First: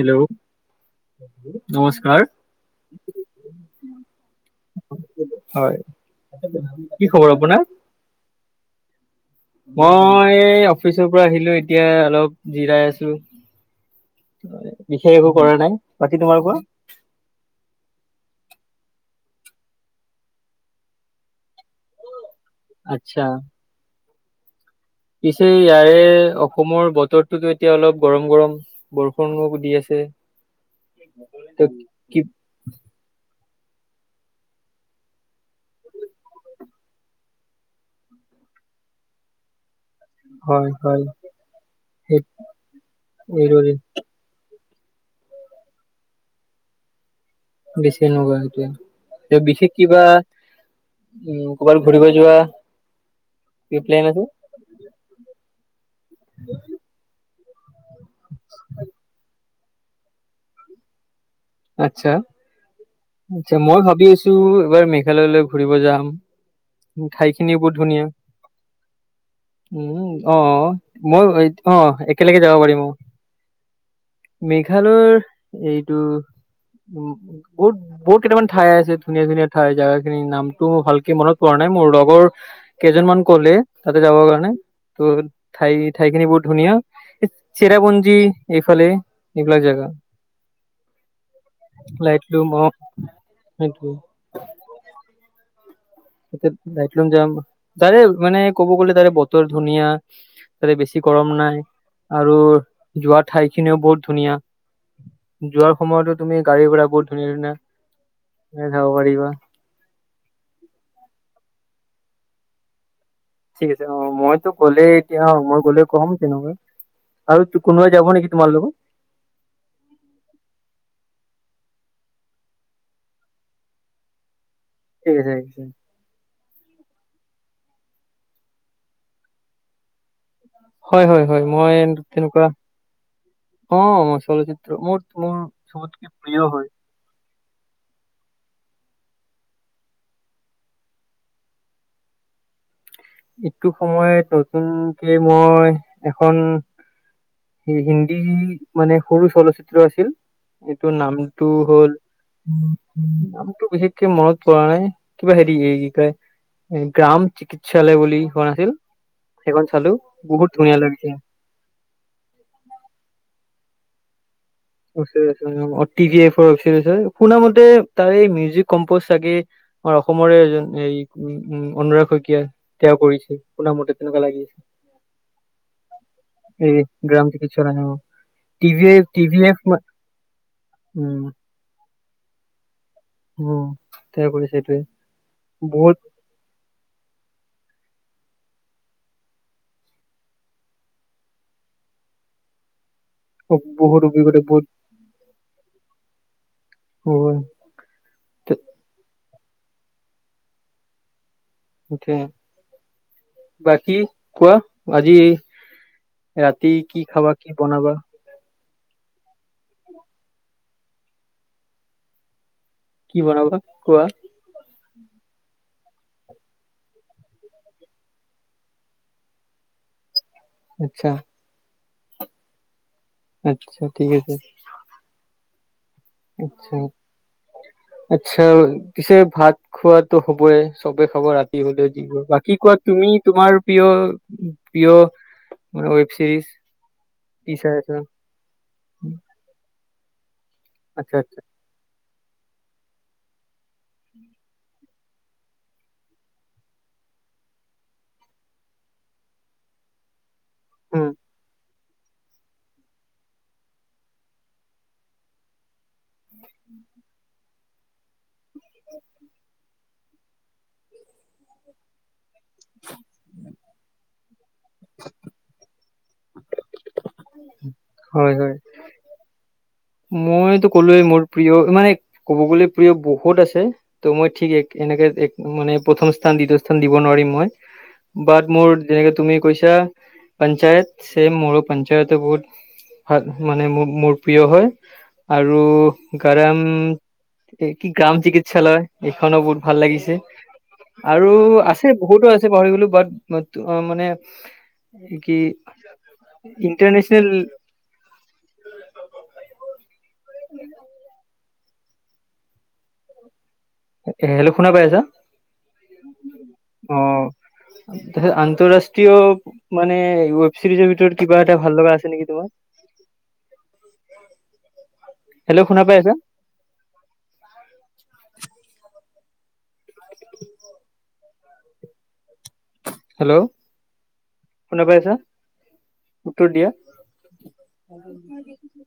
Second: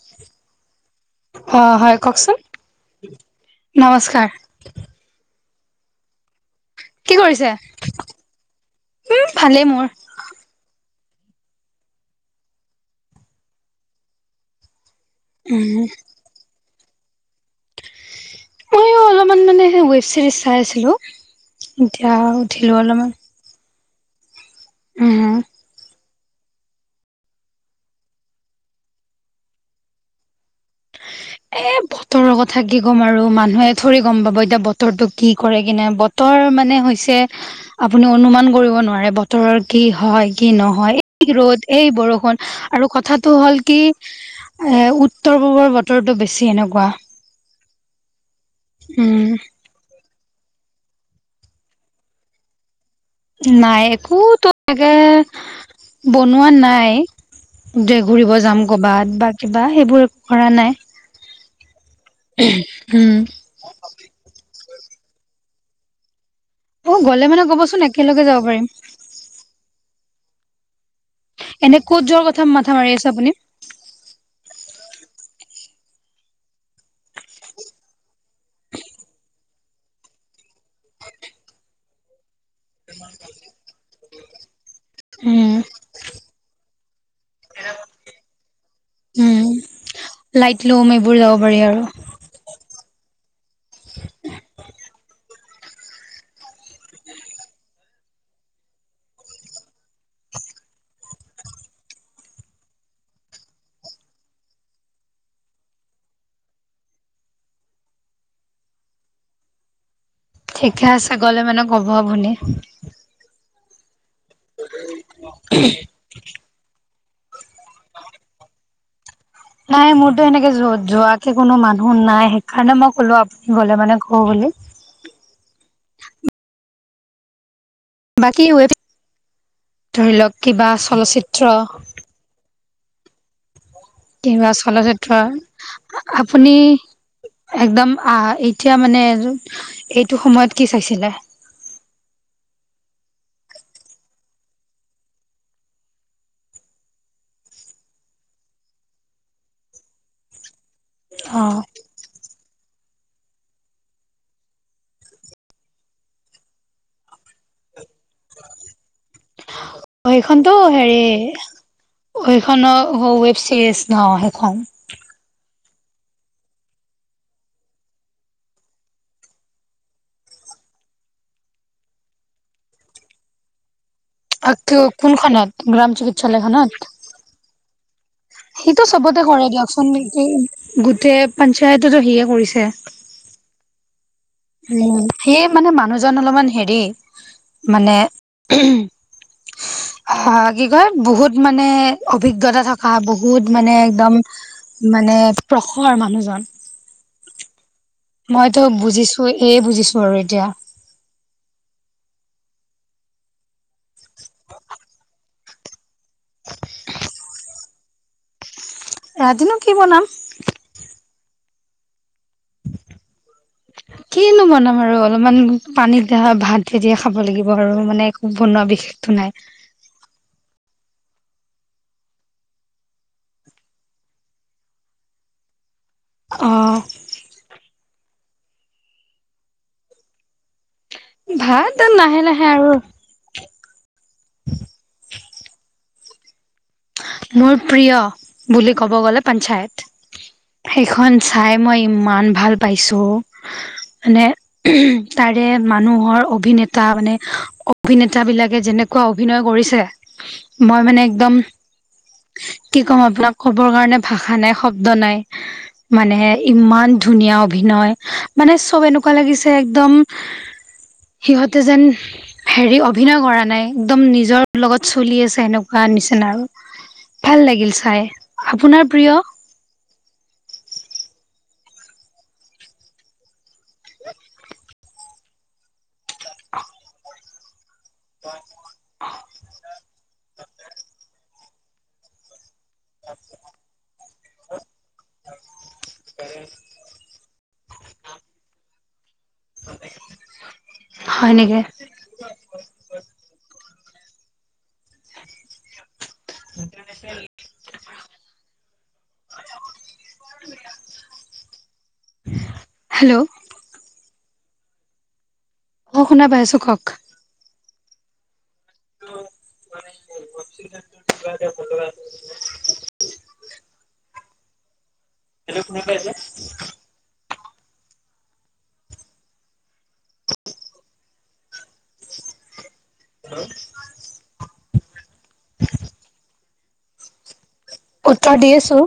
Hello. অ' হয় নমস্কাৰ। কওকচোন। নমস্কাৰ, হয়, কি খবৰ আপোনাৰ? উম ভালেই মোৰ। মই য়ে অফিচৰ পৰা আহিলো, এতিয়া অলপ জিৰাই আছো। বিশেষ একো কৰা উম, নাই, বাকী তোমাৰ কোৱা? মইও অলপমান মানে ৱেব চিৰিজ চাই আছিলো এতিয়া উঠিলো অলপমান। আচ্ছা। উম, পিছে ইাৰে অসমৰ বতৰটোতো এতিয়া অলপ গৰম, গৰম বৰষুনো দি আছে। ত এ, কি বতৰৰ কথা কি ক'ম আৰু মানুহ মানে থৰি গম পাব, এতিয়া বতৰ টো কি কৰে কিনে বতৰ মানে হৈছে আপুনি অনুমান কৰিব নোৱাৰে বতৰৰ কি হয় কি নহয়, এই ৰ'দ এই সেই বৰষুণ আৰু কথাটো হ'ল এইদৰে কি এ, উত্তৰ পূবৰ বতৰটো বেছি এনেকুৱা। বেছি [unintelligible] সেইটোয়ে উম, এ বিশেষ কিবা উ', ক'ৰবাৰ ঘূৰিব যোৱা। কিবা নাই প্লেন একো আছে? তোগে বনোৱা নাই। ঘুৰিব যাম। কৰ'বাত বা কিবা সেইবোৰ একো কৰা নাই। আচছা উম। আচছা মই ভাবি আছো। এবাৰ মেঘালয়লৈ ঘুৰিব যাম। অ গ'লে মানে ঠাইখিনিও বহুত ক'বচোন ধুনীয়া একেলগে যাব পাৰিম। উম অ' মই এনে অ' ক'ত যোৱাৰ একেলগে কথা যাব মাথা পাৰিম মাৰি আছে আপুনি? মস [unintelligible] এইটো? উম, বহুত-বহুত কেইটামান ঠাই আছে ধুনীয়া ধুনীয়া ঠাই, জোগা খিনি নামটো ভালকে মনত প কাৰণে মোৰ লগৰ কেইজন মান কলে তাতে যাবৰ কাৰণে। ত' উম ঠাই-ঠাইখিনি বহুত ধুনীয়া। চেৰাপুঞ্জি এইফালে উম। এইবিলাক জেগা। লাইট লোম এইবোৰ যাব পাৰি আৰু সেটো তলুম যাম তাৰে মানে ক'ব গ'লে তাৰে বতৰ ধুনীয়া তাতে বেছি গৰম নাই আৰু যোৱা ঠাইখিনিও বহুত ধুনীয়া যোৱাৰ সময়তো তুমি গাড়ী ঘোড়া বহুত ধুনীয়া ধুনীয়া এ, খাব পাৰিবা। ঠিকে আছে। গ'লে মানে অব শুনি ঠিক আছে। অ' মইতো গ'লেই এতিয়া মই গ'লে কম তেনেকুৱা আৰু কোনোৱবাই যাব নেকি তোমাৰ লগত নাই মোৰতো সেনেকে য যোৱ। কোনো মানুহ নাই। সেইকাৰণে মই ক'লো আপুনি গ'লে মানে কো বুলি ঠিক আছে। ঠিক আছে। বাকী ৱেব ধৰি লওক কিবা হয় হয় হয় চলচ্চিত্ৰ মই তেনেকুৱা অ মই কিবা মোৰ চলচিত্ৰ মোৰ চবতকে প্ৰিয় আপুনি হয়। একদম আহ', এতিয়া মানে এইটো সময়ত কি চাইছিলে। ইটো সময়ত নতুনকে মই এখন সেই হিন্দী মানে সৰু চলচিত্ৰ আছিল। এইটো অ নামটো হ'ল আমতো বিশেষকে মনত পৰা নাই। কিবা হেৰি এই কি কাই গ্ৰাম চিকিৎসা চালে বুলি শোৱা ন আছিল। সেইখন চালো বহুত ধুনীয়া লাগিছে। সখননৰ ৱেব ছিৰিজ ন সেইখন টিভি শুন মতে তাৰে এই মিউজিক কম্পজ চাগে। আমাৰ অসমৰে এজন এই উম অনুৰাগ শইকীয়া তয়া কৰিছে। শুনা মতে তেনেৱা লাগিছে। কোনখনত গ্ৰাম চিকিৎসালয়খনত এই গ্ৰামত কিছ ন ন টিভি এ টিভি এ খন গোটেই পঞ্চায়ততো সে কৰিছে। উম', তেওঁ কৰিছে এইটোৱে উ', সেইয়ে মানে বহুত মানুহজন অলপমান হেৰি মানে অ', কি কয় বহুত মানে অভিজ্ঞতা থাক বহুত মানে বহুত একদম অভিজ্ঞতা বহুত মানে প্ৰসৰ মানুহজন হয়। তে- মইতো বুজিছো। বুজিছো আৰু এতিয়া য়া বাকী কোৱা আজি ৰাতি কি খাবা? কি বনাবা? ৰাতিনো কি বনাম? কি বনাবা কোৱা। কিনো বনাম আৰু অলপমান পানীতিয়া ভাত দিয়ে খাব লাগিব আৰু মানে একো বনোৱা বিশেষটো নাই। আচ্ছা। আচ্ছা, ঠিক আছে। অ। আচ্ছা আচ্ছা, পিছে ভাত খোৱাটো হ'বই। চবে খবৰ ৰাতি ভাত হ'লে লাহে [inaudible] লাহে বাকী আৰু কোৱা তুমি তোমাৰ প্ৰিয় প্ৰিয় ৱেব চিৰিজ। কি মোৰ চাই আছা প্ৰিয় বুলি ক'ব গ'লে, পঞ্চায়ত। সেইখন আচ্ছা আচ্ছা চাই মই ইমান ভাল পাইছোঁ মানে, তাৰে মানুহৰ অভিনেতা মানে অভিনেতা বিলাকে যেনেকুৱা অভিনয় কৰিছে, মই মানে উম একদম কি ক'ম আপোনাক, ক'বৰ কাৰণে ভাষা নাই, শব্দ নাই। মানে, ইমান ধুনীয়া অভিনয়, মানে চব এনেকুৱা লাগিছে একদম [inaudible] সিহঁতে যেন হেৰি, অভিনয় কৰা নাই একদম, নিজৰ লগত চলি আছে এনেকুৱা নিচিনা আৰু। ভাল লাগিল চাই, হয় হয় আপোনাৰ প্ৰিয়? মইতো ক'লোয়ে, মোৰ প্ৰিয় মানে ক'ব গ'লে, প্ৰিয় বহুত আছে, ত' মই ঠিক একে এনেকে একো মানে, প্ৰথম স্থান, দ্বিতীয় স্থান দিব নোৱাৰিম মই। বাট, মোৰ যেনেকে তুমি কৈছা, পঞ্চায়ত ছেম, মোৰো পঞ্চায়ত বহুত ভ মানে, মোৰ প্ৰিয় হয় আৰু গৰম এই কি, গ্ৰাম চিকিৎসালয়। এইখনো বহুত ভাল লাগিছে, আৰু হয় নেকি? আছে, বহুতো আছে, পাহৰি গ'লোঁ, বাট মইটো অ', মানে কি? ইণ্টাৰনেচনেল। হেল্ল'। হেল্ল', শুনা পাইছা আছা? অ শুনা পাই আছো কওক অ', তাৰপিছত আন্তঃৰাষ্ট্ৰীয় মানে, ৱেব ছিৰিজৰ ভিতৰত কিবা এটা ভাল লগা আছে নেকি তোমাৰ? [inaudible] হেল্ল', শুনা পাই আছা? [inaudible] হেল্ল', শুনা পাই আছা, উত্তৰ দিয়া। [inaudible] উত্তৰ দি আছো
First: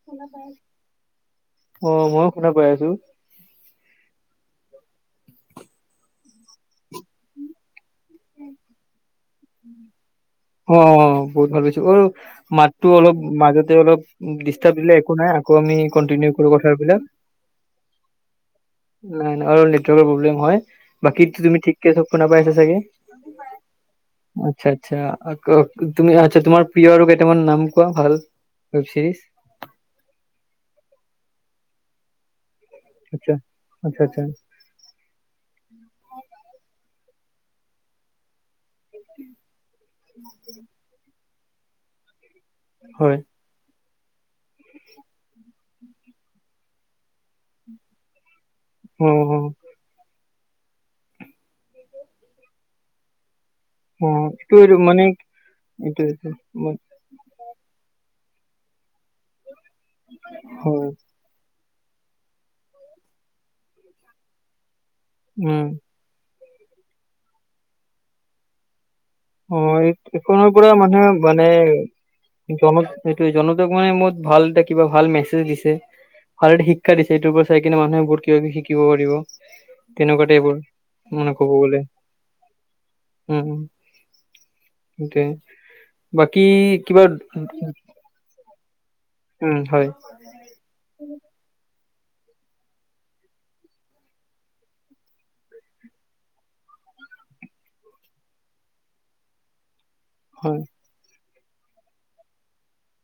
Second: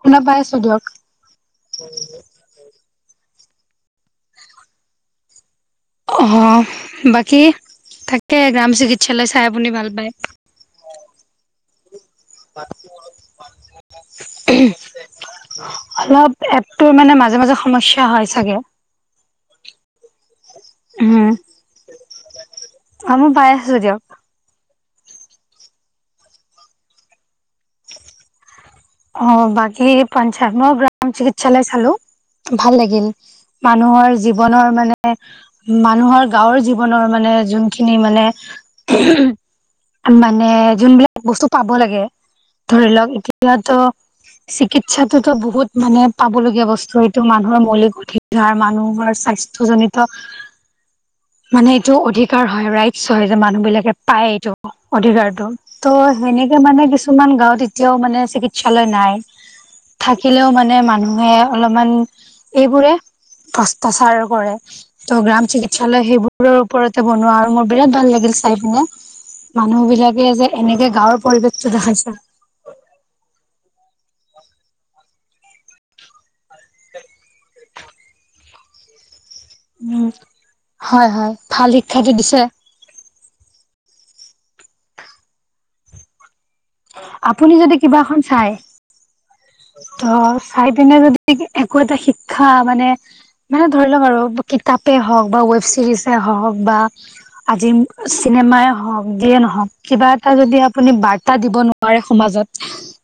শুনা পাই আছো দিয়ক অ', ময়ো শুনা পাই আছোঁ। অ', বাকী থাকে গ্ৰাম চিকি অ', অ', বহুত ভাল হৈছে। মাতটো অলপ মাজতে অলপ ডিষ্টাৰ্ব দিলে, একো নাই, আকৌ আমি কন্টিনিউ কৰোঁ কথা। ত', মানে মাজে মাজে সমস্যা হয় চাগে। নাই, নাই, অলপ নেটৱৰ্কৰ প্ৰব্লেম হয়। উম বাকীটো তুমি ঠিকে চব শুনা পাইছা চাগে। অ', মই পাই আছোঁ, দিয়ক। আচ্ছা, আচ্ছা, তুমি আচ্ছা। তোমাৰ প্ৰিয় আৰু কেইটামান নাম কোৱা, ভাল। ৱেব চিৰিজ অ', বাকী পঞ্চায়ত মই গ্ৰাম চিকিৎসালয় চালোঁ। ভাল লাগিল, আচ্ছা আচ্ছা মানুহৰ আচ্ছা জীৱনৰ মানে, মানুহৰ গাঁৱৰ জীৱনৰ- মানে, জুন খিনি মানে [inaudible] মানে, জুন বিলাক বস্তু পাব লাগে, ধৰি লওক হয় এতিয়া। ত', চিকিৎসাটোতো বহুত, মানে, পাবলগীয়া বস্তু। এইটো মানুহৰ মৌলিক অধিকাৰ। যাৰ অ মানুহৰ অ স্বাস্থ্যজনিত মানে, এইটো অধিকাৰ হয়, ৰাইটচ হয়। মানুহবিলাকে পায় এইটো অধিকাৰতটো ত' এইটো এইটো সেনেকে, ম- মানে, কিছুমান গাঁৱত এতিয়াও, মানে, চিকিৎসালয় নাই। থাকিলেও, মানে, হয় মানুহে অলপমান এইবোৰে ভষ্টাচাৰ কৰে ত' গ্ৰাম উম চিকিৎসালয় সেইবোৰ কুকুৰৰ ওপৰতে বনোৱা হয় আৰু মোৰ বিৰাট ভাল লাগিল চাই পিনে। অ মানুহ এই বিলাকে যে এইখনৰ পৰা এনেকে মানুহে গাঁৱৰ মানে পৰিৱেশটো দেখাইছে জনক এইটো জন মানে মত ভাল এটা কিবা ভাল মেছেজ দিছে। ভালদৰে শিক্ষা দিছে, এইটোৰ পৰা চাই কিনে মানুহে বহুত কিবা-কিবি শিকিব পাৰিব। উম তেনেকুৱাতে এইবোৰ হয় হয় মানে কব ভাল গলে, শিক্ষাটো দিছে উম। তে, বাকী কিবা আপুনি যদি উম কিবা এখন চাই হয় ত' চাই পিনে যদি একো এটা শিক্ষা মানে মানে ধৰি লওক আৰু কিতাপেই হওক বা ৱেব ছিৰিজে হওক বা আজি চিনেমাই হওক যিয়ে নহওক কিবা এটা যদি হয় আপুনি বাৰ্তা দিব নোৱাৰে সমাজত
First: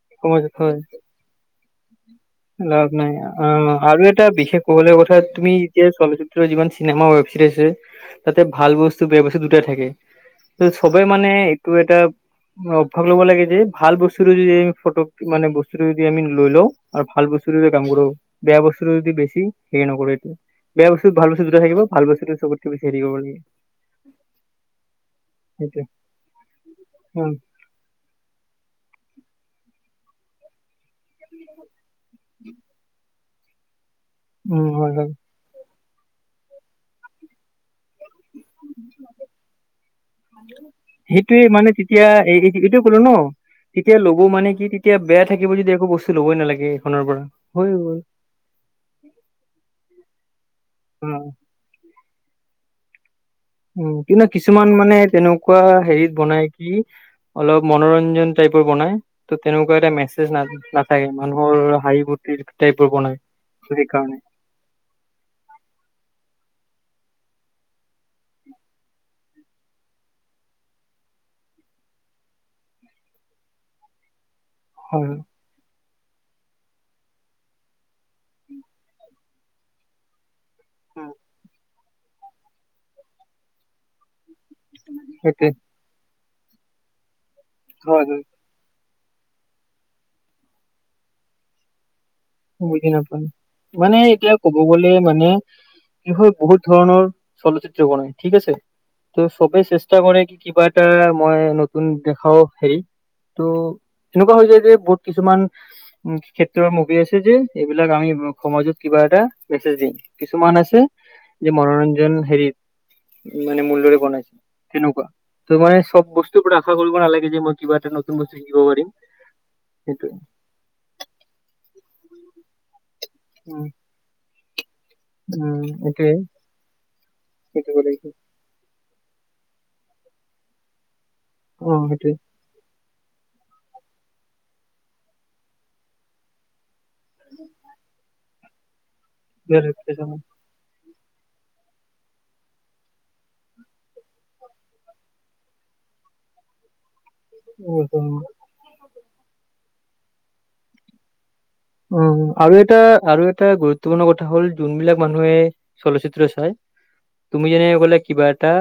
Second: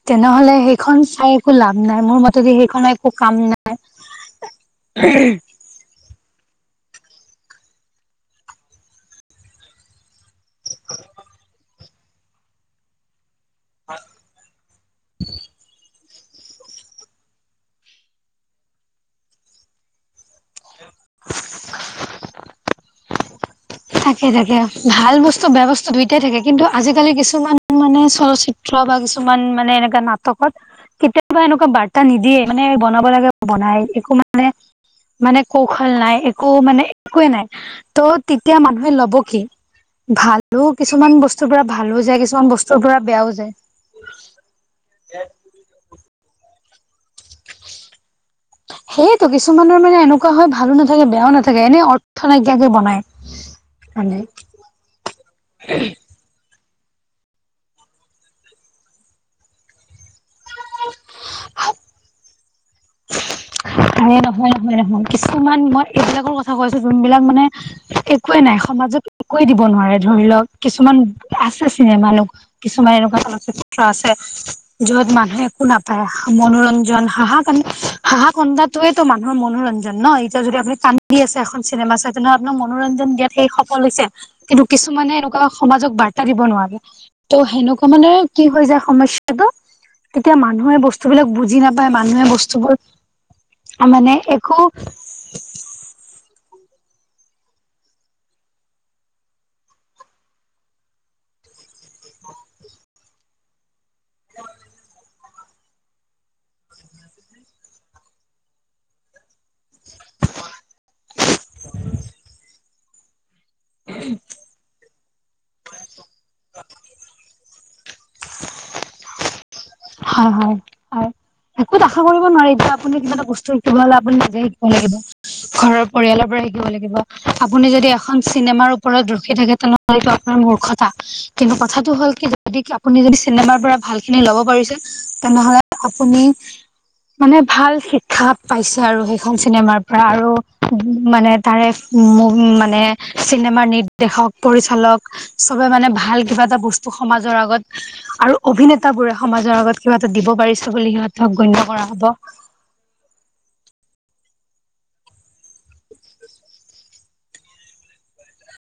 তেনেহলে সমাজত হয় সেইখন চাই একো লাভ নাই। মোৰ মতেদি সেইখন লাভ একো নাই কাম অ, নাই আৰু এটা বিশেষ কবলগীয়া কথা তুমি এতিয়া চলচিত্ৰ যিমান চিনেমা ৱেব চিৰিজ আছে তাতে ভাল বস্তু বেয়া বস্তু দুটাই থাকে। সবেই মানে এইটো এটা অভ্যাস ল'ব লাগে। যে এই ভাল বস্তুটো যদি ফটো মানে বস্তুটো যদি আমি লৈ, লওঁ। আৰু ভাল বস্তু যদি কাম কৰো, বেয়া বস্তু যদি বেছি হেৰি নকৰো এইটো। বেয়া বস্তু ভাল বস্তু দুটা থাকিব। ভালবস্তুটো চবতকে বেছি হেৰি কৰিব লাগে। থাকে, থাকে। ভাল বস্তু বেয়া সেইটোৱে বস্তু দুইটাই থাকে কিন্তু আজিকালি উম কিছুমান মানে চলচিত্ৰ বা কিছুমান মানে এ নাটকত কেতিয়াবা এনেকুৱা বাৰ্তা নিদিয়ে মানে বনাব লাগে বনাই। উম, হয়, হয়। সুফল নাই একো মানে একোৱে নাই ত' তেতিয়া মানুহে ল'ব কি? ভালো কিছুমান সেইটোয়ে বস্তুৰ পৰা মানে ভালো তেতিয়া যায়, এই কিছুমান বস্তুৰ এইটোয়ে পৰা ক'লো ন বেয়াও যায়। তেতিয়া ল'ব মানে কি তেতিয়া বেয়া থাকিব যদি একো বস্তু ল'বই নালাগে সেইখনৰ পৰা হৈ গল। সেয়েতো কিছুমানৰ মানে এনেকুৱা হয়, ভালো নাথাকে, উম বেয়াও নাথাকে, এনেই অৰ্থ নাইকিয়াকে বনায়। উ, কিন্তু কিছুমান মানে তেনেকুৱা হেৰিত বনাই। অলপ মনোৰঞ্জন টাইপৰ বনাই ত' তেনেকুৱা এটা মেছেজ না, নাথাকে, মানুহৰ হাঁহি, ফুৰ্তিৰ টাইপৰ বনাই। ত' এই সেইকাৰণে নহয়, নহয়, নহয় কিছুমান মই এইবিলাকৰ কথা কৈছো। যোনবিলাক মানে একোৱে নাই সমাজত একোৱে দিব নোৱাৰে ধৰি লওক কিছুমান আছে। চিনেমা এনেকুৱা কিছুমান এনেকুৱা চলচিত্ৰ আছে। য'ত হয় মানুহে একো নাপায় মনোৰঞ্জন হাহা, কান্দা হাঁহা কন্দোটোৱেটো মানুহৰ মনোৰঞ্জন ন এতিয়া যদি আপুনি হয় কান্দি আছে এখন চিনেমা চাই তেনেহলে আপোনাৰ মনোৰঞ্জন দিয়াত সেই সফল হৈছে। কিন্তু কিছুমানে সেইটোৱে এনেকুৱা সমাজক বাৰ্তা দিব নোৱাৰে ত' সেনেকুৱা হয় মানে হয় কি হৈ যায় সমস্যাটো তেতিয়া মানুহে বস্তুবিলাক বুজি নাপায় মানুহে বস্তুবোৰ বুজি মানে এতিয়া ক'ব গলে মানে কি হয়, বহুত ধৰণৰ চলচিত্ৰ হোৱা নাই, ঠিক আছে। ত, চবেই চেষ্টা কৰে কি, কিবা এটা মই নতুন দেখাও হেৰি ত' এনেকুৱা হৈ যায় যে, বহুত কিছুমান উ, ক্ষেত্ৰৰ মুভি আছে। এইবিলাক আমি সমাজত কিবা এটা মেছেজ দিম কিছুমান আছে। যে মনোৰঞ্জন হেৰিত মানে মূল্যৰে বনাই তেনেকুৱা। ত' মানে চব বস্তুৰ আশা কৰিব নালাগে যে মই কিবা এটা নতুন বস্তু শিকিব পাৰিম। সেইটোৱে হয় হয় হয়। একোত আশা কৰিব নোৱাৰি এতিয়া আপুনি কিবা এটা বস্তু উম শিকিব হ'লে আপুনি নিজে শিকিব লাগিব। উম ঘৰৰ সেইটোৱে পৰিয়ালৰ পৰা শিকিব লাগিব। আপুনি শিকিব যদি লাগিব এখন চিনেমাৰ ওপৰত ৰখি থাকে তেনেহলে এইটো আপোনাৰ মূৰ্খতা কিন্তু অ কথাটো হ'ল সেইটোৱে কি যদি আপুনি যদি চিনেমাৰ পৰা ভালখিনি লব পাৰিছে তেনেহ'লে আপুনি মানে ভাল শিক্ষা পাইছে আৰু সেইখন চিনেমাৰ পৰা আৰু মানে তাৰে মানে চিনেমাৰ নিৰ্দেশক, পৰিচালক চবে মানে ভাল কিবা এটা বস্তু সমাজৰ আগত আৰু অভিনেতা বোৰে সমাজৰ আগত কিবা এটা দিব পাৰিছে বুলি সিহঁত উ, আৰু এটা আৰু এটা গুৰুত গুৰুত্বপূৰ্ণ কথা হ'ল যোনবিলাক মানুহে চলচিত্ৰ চাই তুমি যেনে কলা কিবা এটা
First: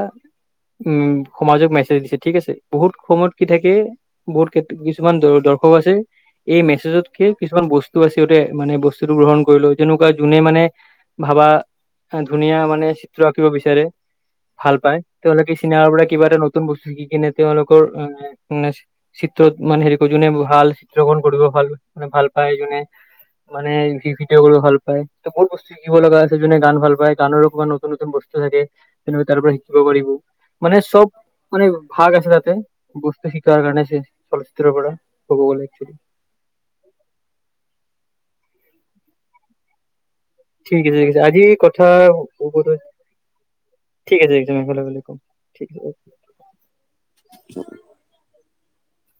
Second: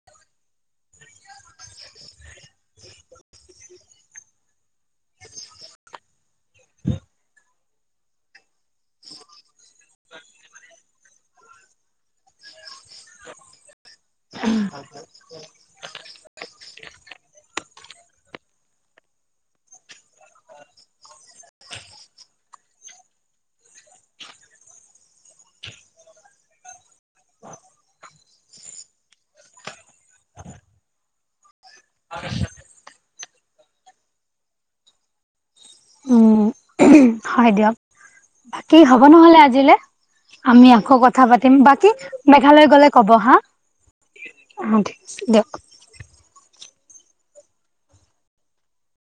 উম, সমাজক মেছেজ দিছে, ঠিক আছে বহুত সময়ত কি থাকে বহুত কিছুমান দ, দ শক আছে, এই মেছেজ তকে কিছুমান বস্ আছে মানে বস্তুতটো গ্ৰহণ কৰিলো যেনেকুৱা যোনে মানে ভাবা ধুনীয়া মানে চিত্ৰ আঁকিব বিচাৰে ভাল পায় তেওঁলোকে চিনেমাৰ পৰা কিবা এটা নতুন বস্তু শিকি কিনে তেওঁলোকে মান চিত্ৰ মানে হেৰি কৰ যোনে ভাল চিত্ৰকৰণ কৰিব ভাল মানে ভাল পায় কেনে হয় [inaudible] মানে ভিডিঅ কৰি ভাল পায় ত বহু বস্তু শিকিব লগা আছে যোনে গান ভাল পায় গানৰো কমান নতুন নতুন বস্তু তেনেক তাৰ পৰা শিকিব পাৰিব মানে চব মান ভাল আছে তাতে বস্তু শিকাৰ কাৰণে ছে- চলচিত্ৰৰ পৰা ক'ব গলে। একচুৱেলি। উম, হয়, দিয়া বাকী হ'ব নহলে, আজিলৈ। আমি ঠিক আকৌ আছে ঠিক আছে কথা আজি পাতিম, কথা বাকী মেঘালয় গ'লে ক'ব হা। ঠিক আছে একছ অ ভাল ভ ঠিক আছে দিয়ক কমঠিক আ [unintelligible]